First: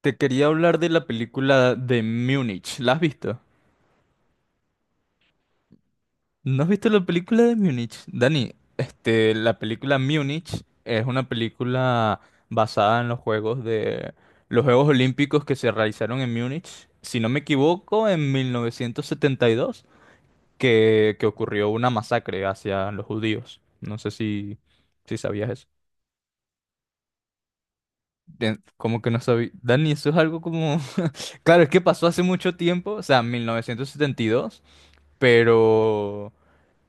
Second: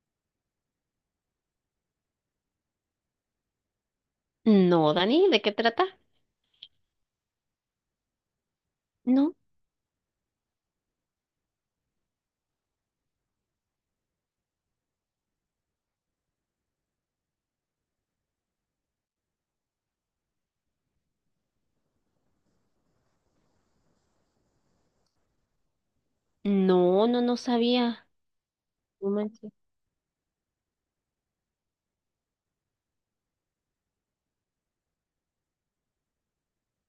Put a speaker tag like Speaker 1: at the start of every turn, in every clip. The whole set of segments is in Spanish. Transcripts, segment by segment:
Speaker 1: Te quería hablar de la película de Múnich. ¿La has visto?
Speaker 2: No, Dani, ¿de qué trata?
Speaker 1: ¿No has visto la película de Múnich? Dani,
Speaker 2: No,
Speaker 1: la película Múnich es una película basada en los Juegos Olímpicos que se realizaron en Múnich, si no me equivoco, en 1972, que ocurrió una masacre hacia los judíos. No sé si sabías eso.
Speaker 2: no, no, no sabía.
Speaker 1: Como
Speaker 2: No
Speaker 1: que no sabía.
Speaker 2: manches.
Speaker 1: Dani, eso es algo como... Claro, es que pasó hace mucho tiempo, o sea, 1972. pero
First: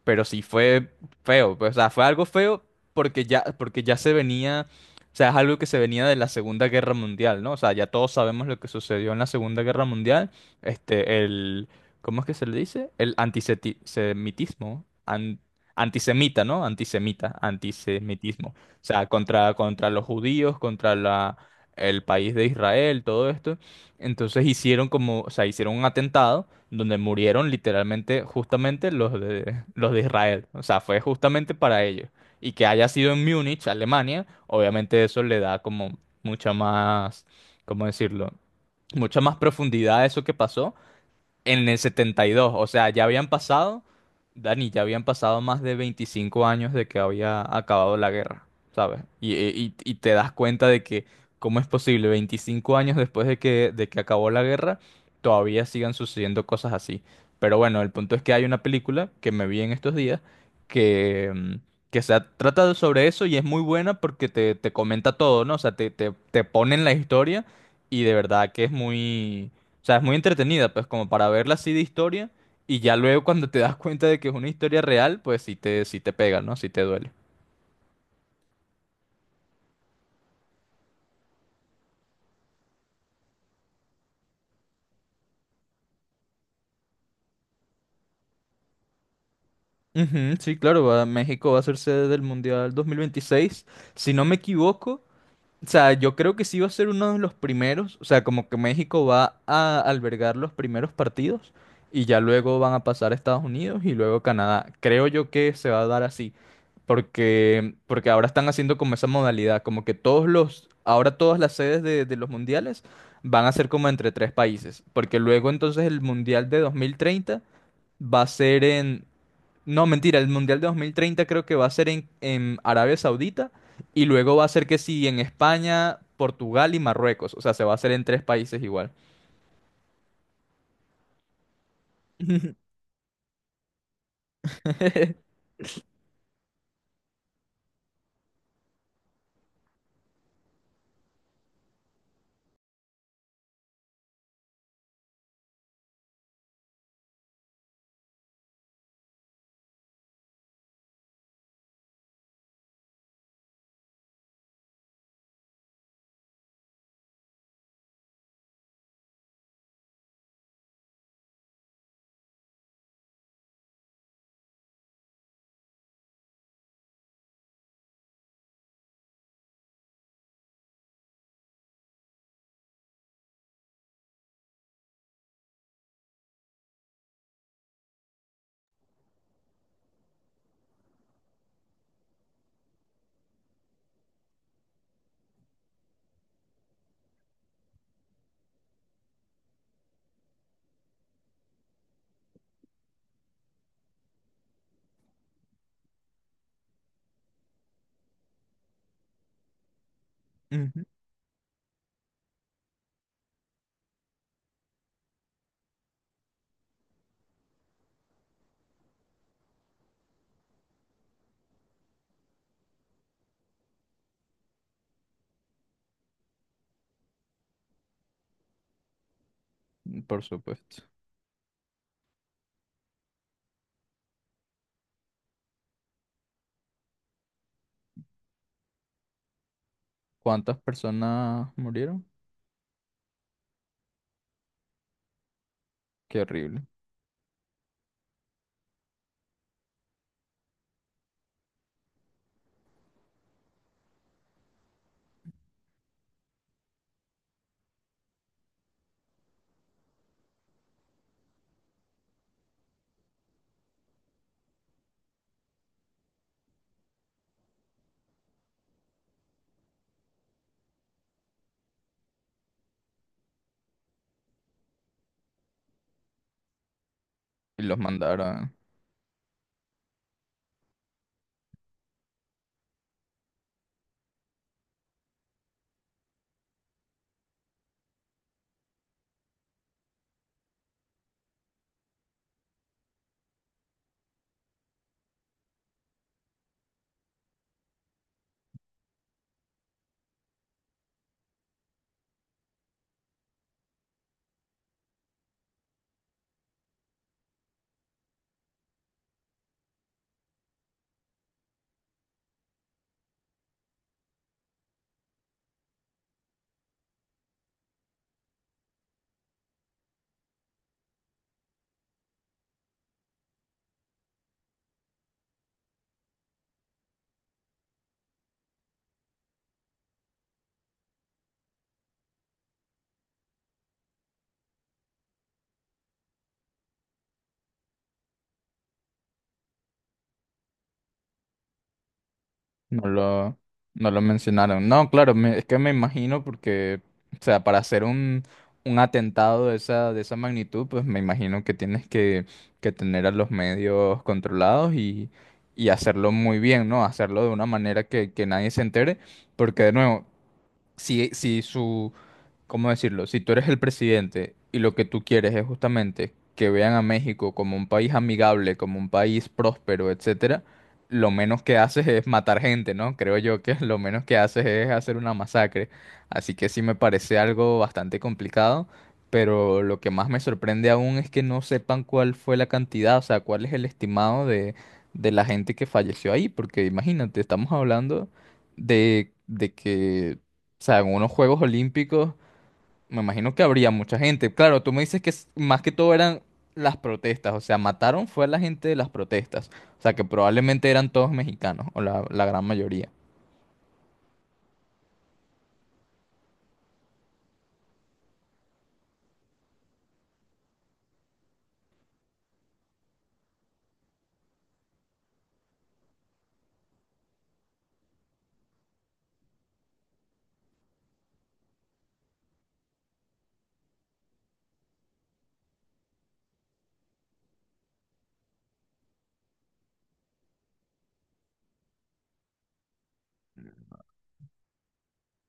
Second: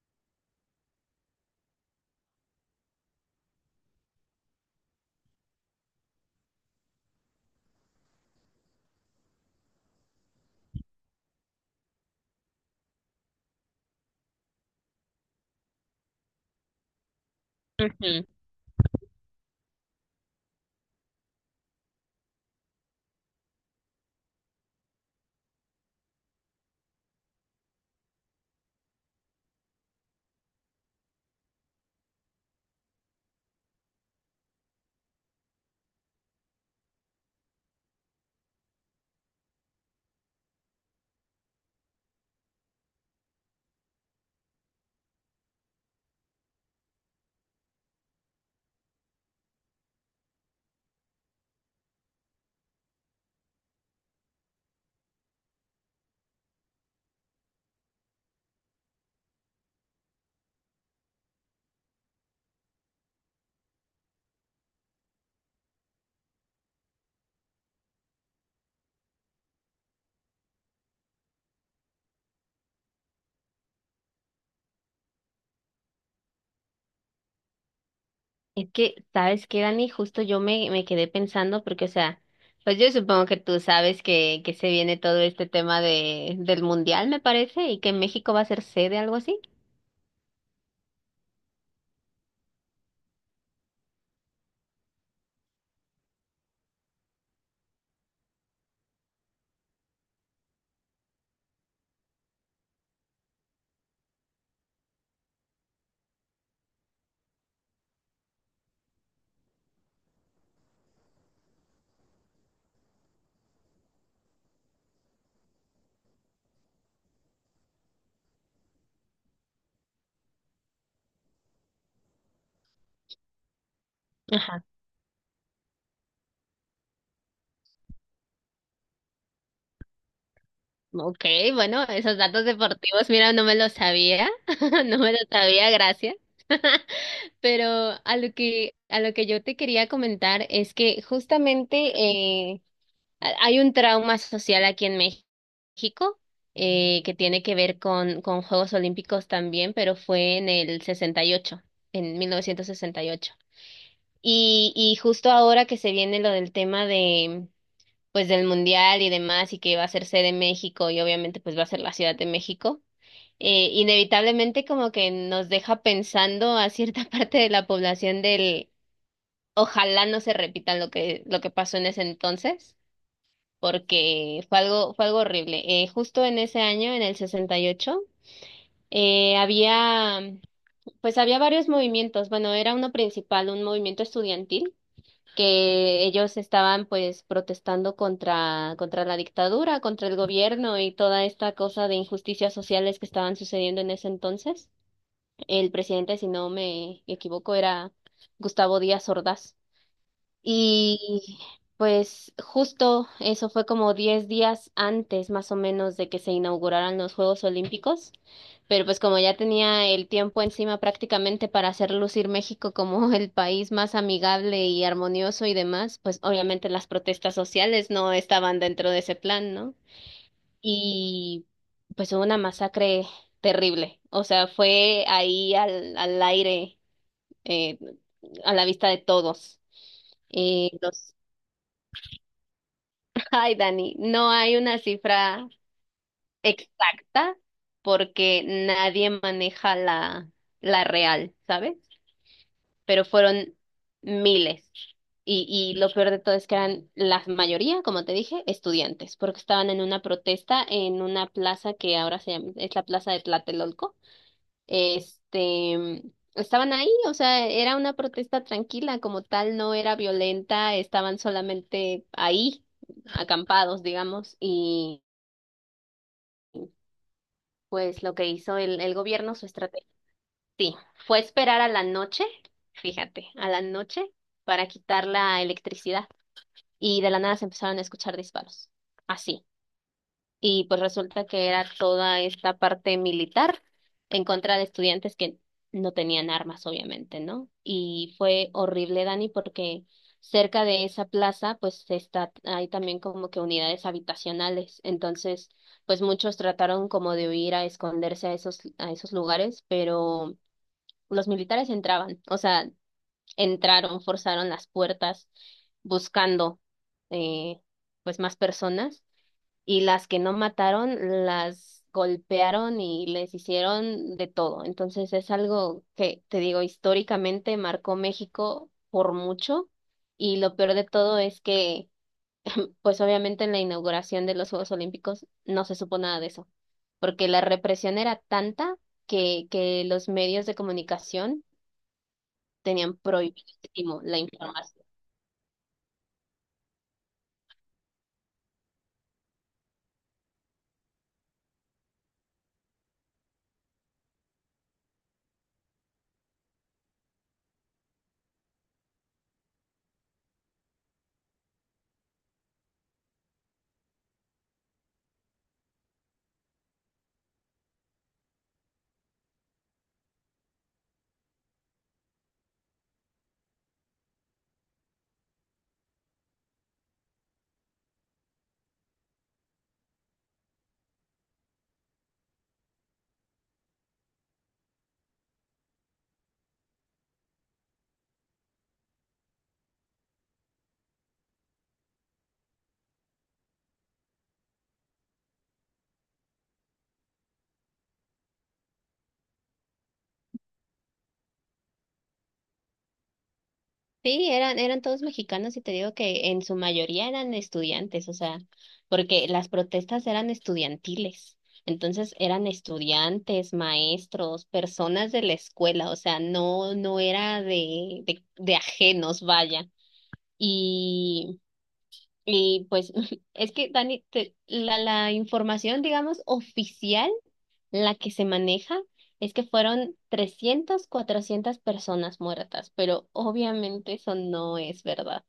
Speaker 1: pero sí fue feo, pues, o sea, fue algo feo porque ya se venía, o sea, es algo que se venía de la Segunda Guerra Mundial, ¿no? O sea, ya todos sabemos lo que sucedió en la Segunda Guerra Mundial, este el ¿cómo es que se le dice? El antisemitismo, antisemita, ¿no? Antisemita,
Speaker 2: Ujú.
Speaker 1: antisemitismo. O sea, contra los judíos, contra la el país de Israel, todo esto. Entonces hicieron como, o sea, hicieron un atentado donde murieron literalmente justamente los de Israel. O sea, fue justamente para ellos. Y que haya sido en Múnich, Alemania, obviamente eso le da como mucha más, ¿cómo decirlo? Mucha más profundidad a eso que pasó en el 72, o sea, ya habían pasado, Dani, ya habían pasado más de 25 años de que había acabado la guerra, ¿sabes? Y, y te das cuenta de que, ¿cómo es posible? 25 años después de que acabó la guerra, todavía sigan sucediendo cosas así. Pero bueno, el punto es que hay una película que me vi en estos días que, mm, trata sobre eso y es muy buena porque te comenta todo, ¿no? O sea, te ponen la historia y de verdad que es muy... O sea, es muy entretenida, pues como para verla así de historia y ya luego cuando te das cuenta de que es una historia real, pues sí te pega, ¿no? Sí te duele.
Speaker 2: Es que, ¿sabes qué, Dani? Justo yo me quedé pensando porque, o sea, pues yo supongo que tú sabes que se viene todo este tema de, del mundial, me parece, y que México va a ser sede, algo así.
Speaker 1: Ujú, sí, claro, México va a ser sede del Mundial 2026. Si no me equivoco, o sea, yo creo que sí va a ser uno de los primeros, o sea, como que México va a albergar los primeros partidos y ya luego van a pasar a Estados Unidos y luego Canadá. Creo yo que se va a dar así, porque ahora están haciendo como esa modalidad, como que ahora todas las sedes de los mundiales van a ser como entre tres países, porque luego entonces el mundial de 2030 va a ser no, mentira, el Mundial de 2030 creo que va a ser en Arabia Saudita y luego va a
Speaker 2: Ajá.
Speaker 1: ser que sí en España, Portugal y Marruecos. O sea, se va a hacer en tres países igual.
Speaker 2: Ok, bueno, esos datos deportivos, mira, no me los sabía, no me los sabía, gracias. Pero a lo que yo te quería comentar es que justamente hay un trauma social aquí en México que tiene que ver con Juegos Olímpicos también, pero fue en el 68, en 1968. Y, ocho. Y justo ahora que se viene lo del tema de, pues, del Mundial y demás, y que va a ser sede México y obviamente pues va a ser la Ciudad de México, inevitablemente como que nos deja pensando a cierta parte de la población del ojalá no se repita lo que pasó en ese entonces porque fue algo horrible. Justo en ese año, en el 68, había, pues había varios movimientos. Bueno, era uno principal, un movimiento estudiantil, que ellos estaban pues protestando contra la dictadura, contra el gobierno y toda esta cosa de injusticias sociales que estaban sucediendo en ese entonces. El presidente, si no me equivoco, era Gustavo Díaz Ordaz.
Speaker 1: Ujú.
Speaker 2: Y pues justo eso fue como 10 días antes más o menos de que se inauguraran los Juegos Olímpicos, pero pues como ya tenía el tiempo encima prácticamente para hacer lucir México como el país más amigable y armonioso y demás, pues obviamente las protestas sociales no estaban dentro de ese plan, ¿no?
Speaker 1: Por supuesto.
Speaker 2: Y pues hubo una masacre terrible, o sea, fue ahí al aire, eh, a la vista de todos.
Speaker 1: ¿Cuántas
Speaker 2: Los
Speaker 1: personas murieron?
Speaker 2: Ay, Dani, no hay una cifra
Speaker 1: Qué horrible.
Speaker 2: exacta porque nadie maneja la real, ¿sabes? Pero fueron miles. Y, y lo peor de todo es que eran la mayoría, como te dije, estudiantes, porque estaban en una protesta en una plaza que ahora se llama, es la plaza de Tlatelolco. Este, estaban ahí, o sea, era una protesta tranquila, como tal, no era violenta, estaban solamente ahí acampados, digamos,
Speaker 1: Y los
Speaker 2: pues lo que
Speaker 1: mandaron.
Speaker 2: hizo el gobierno, su estrategia, sí, fue esperar a la noche, fíjate, a la noche para quitar la electricidad. Y de la nada se empezaron a escuchar disparos. Así y pues resulta que era toda esta parte militar en contra de estudiantes que no tenían armas, obviamente, ¿no? Y fue horrible, Dani, porque cerca de esa plaza, pues está, hay también como que unidades habitacionales, entonces, pues muchos trataron como de huir a esconderse a esos lugares, pero los militares entraban, o sea, entraron, forzaron las puertas buscando, eh, pues más personas y las que no mataron las golpearon y les hicieron de todo. Entonces es algo que, te digo, históricamente marcó México por mucho y lo peor de todo es que, pues obviamente en la inauguración de los Juegos Olímpicos no se supo nada de eso, porque la represión era tanta que los medios de comunicación
Speaker 1: No
Speaker 2: tenían
Speaker 1: lo, no lo
Speaker 2: prohibidísimo la
Speaker 1: mencionaron.
Speaker 2: información.
Speaker 1: No, claro, es que me imagino porque, o sea, para hacer un atentado de de esa magnitud, pues me imagino que tienes que tener a los medios controlados y hacerlo muy bien, ¿no? Hacerlo de una manera que nadie se entere, porque de nuevo, si, si su, ¿cómo decirlo? Si tú eres el presidente y lo que tú quieres es justamente que vean a México como un país amigable, como un país próspero, etcétera, lo menos que haces es matar gente, ¿no? Creo yo que lo menos que haces es hacer una masacre. Así que sí me parece algo bastante complicado, pero lo que más me sorprende aún es que no sepan cuál fue la cantidad, o sea, cuál es el estimado de la gente que falleció ahí, porque imagínate, estamos hablando de, de que, o sea, en unos Juegos Olímpicos me imagino que habría mucha gente. Claro, tú me dices que más que todo eran las protestas, o sea, mataron fue a la gente de las protestas, o sea, que probablemente eran todos mexicanos, o la gran mayoría.
Speaker 2: Sí, eran todos mexicanos y te digo que en su mayoría eran estudiantes, o sea, porque las protestas eran estudiantiles. Entonces eran estudiantes, maestros, personas de la escuela, o sea, no, no era de ajenos, vaya. Y, y pues es que, Dani, la información, digamos, oficial, la que se maneja, es que fueron 300, 400 personas muertas, pero obviamente eso no es verdad.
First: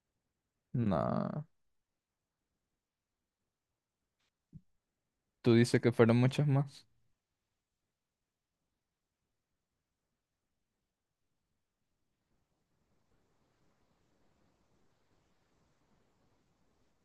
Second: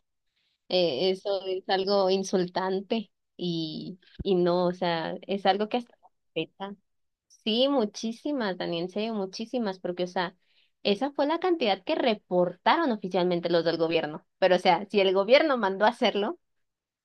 Speaker 2: Eso
Speaker 1: No,
Speaker 2: es algo insultante y no, o sea, es
Speaker 1: tú
Speaker 2: algo que
Speaker 1: dices que
Speaker 2: hasta
Speaker 1: fueron muchos
Speaker 2: afecta.
Speaker 1: más.
Speaker 2: Sí, muchísimas, Daniel, en serio, muchísimas, porque, o sea, esa fue la cantidad que reportaron oficialmente los del gobierno. Pero, o sea, si el gobierno mandó a hacerlo,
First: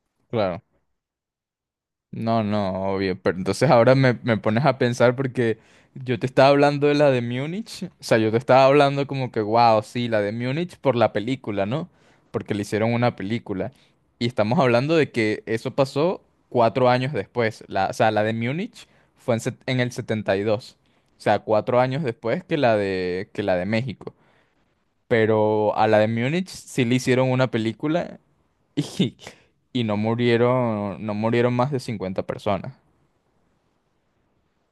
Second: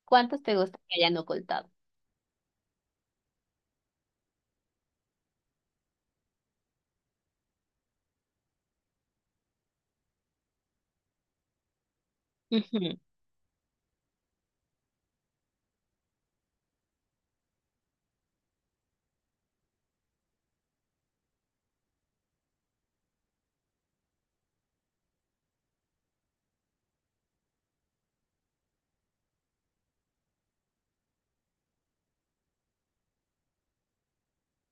Speaker 2: ¿cuántos te
Speaker 1: Claro.
Speaker 2: gusta que hayan ocultado?
Speaker 1: No, no, obvio. Pero entonces ahora me pones a pensar porque yo te estaba hablando de la de Múnich. O sea, yo te estaba hablando como que, wow, sí, la de Múnich por la película, ¿no? Porque le hicieron
Speaker 2: Ujú.
Speaker 1: una película. Y estamos hablando de que eso pasó 4 años después. La, o sea, la de Múnich fue en el 72. O sea, 4 años después que que la de México. Pero a la de Múnich sí le hicieron una película y, y no murieron, no murieron más de 50 personas.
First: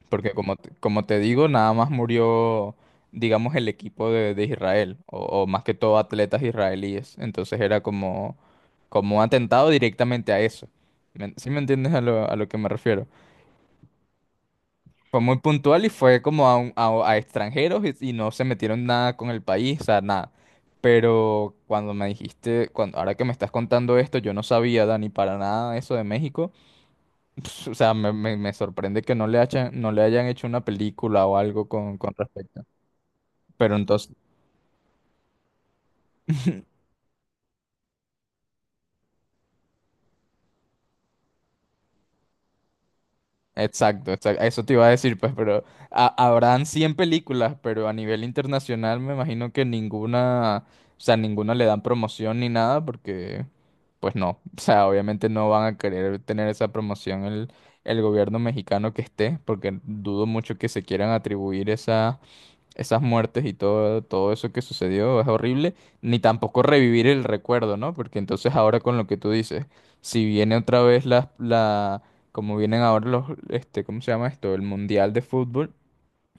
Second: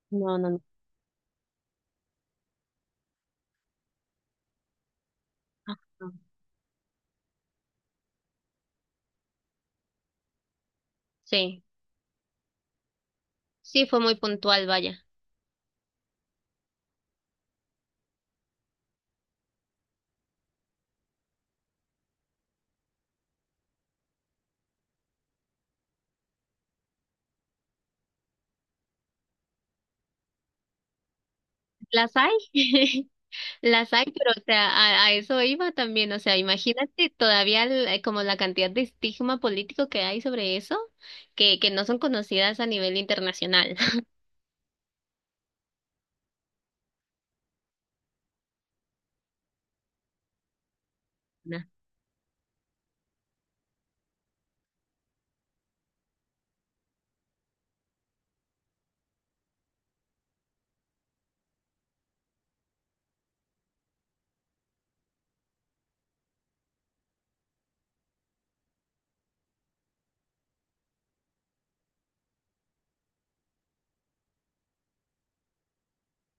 Speaker 1: Porque
Speaker 2: No, no,
Speaker 1: como,
Speaker 2: no.
Speaker 1: como te digo, nada más murió, digamos, el equipo de Israel, o más que todo
Speaker 2: Ajá.
Speaker 1: atletas israelíes. Entonces era como, como un atentado directamente a eso. ¿Sí me
Speaker 2: Sí,
Speaker 1: entiendes a a lo que me refiero?
Speaker 2: sí, fue muy puntual, vaya.
Speaker 1: Fue muy puntual y fue como a extranjeros y no se metieron nada con el país, o sea, nada. Pero cuando me dijiste, cuando, ahora que me estás contando esto, yo no sabía, Dani, para nada eso de México. Ps, o sea, me sorprende que no le hayan, no le hayan hecho una película o algo
Speaker 2: ¿Las
Speaker 1: con
Speaker 2: hay?
Speaker 1: respecto. Pero
Speaker 2: Las hay,
Speaker 1: entonces...
Speaker 2: pero o sea, a eso iba también, o sea, imagínate todavía como la cantidad de estigma político que hay sobre eso, que no son conocidas a nivel internacional,
Speaker 1: Exacto, exacto, eso te iba a decir, pues, pero habrán 100 películas, pero a nivel internacional me imagino que ninguna, o sea, ninguna le dan promoción ni nada, porque, pues no, o sea, obviamente no van a querer tener esa promoción el gobierno mexicano que esté, porque dudo mucho que se quieran atribuir esas muertes y todo, todo eso que sucedió es horrible, ni tampoco revivir el recuerdo, ¿no? Porque entonces ahora con lo que tú dices, si viene otra vez como vienen ahora los, ¿cómo se llama esto? El Mundial de Fútbol,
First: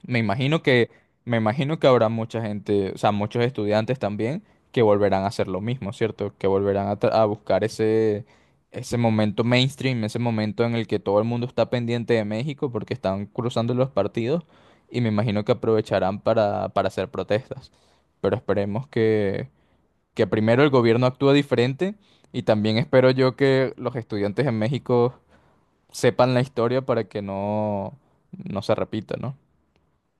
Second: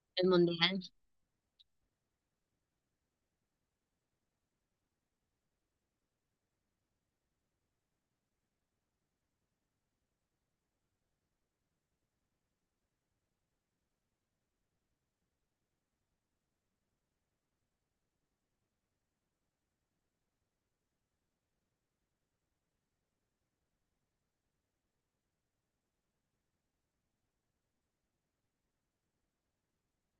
Speaker 1: me
Speaker 2: el
Speaker 1: imagino
Speaker 2: mundial.
Speaker 1: que, me imagino que habrá mucha gente, o sea, muchos estudiantes también que volverán a hacer lo mismo, ¿cierto? Que volverán a buscar ese, ese momento mainstream, ese momento en el que todo el mundo está pendiente de México porque están cruzando los partidos y me imagino que aprovecharán para hacer protestas. Pero esperemos que primero el gobierno actúe diferente y también espero yo que los estudiantes en México sepan la historia para que no, no se repita, ¿no?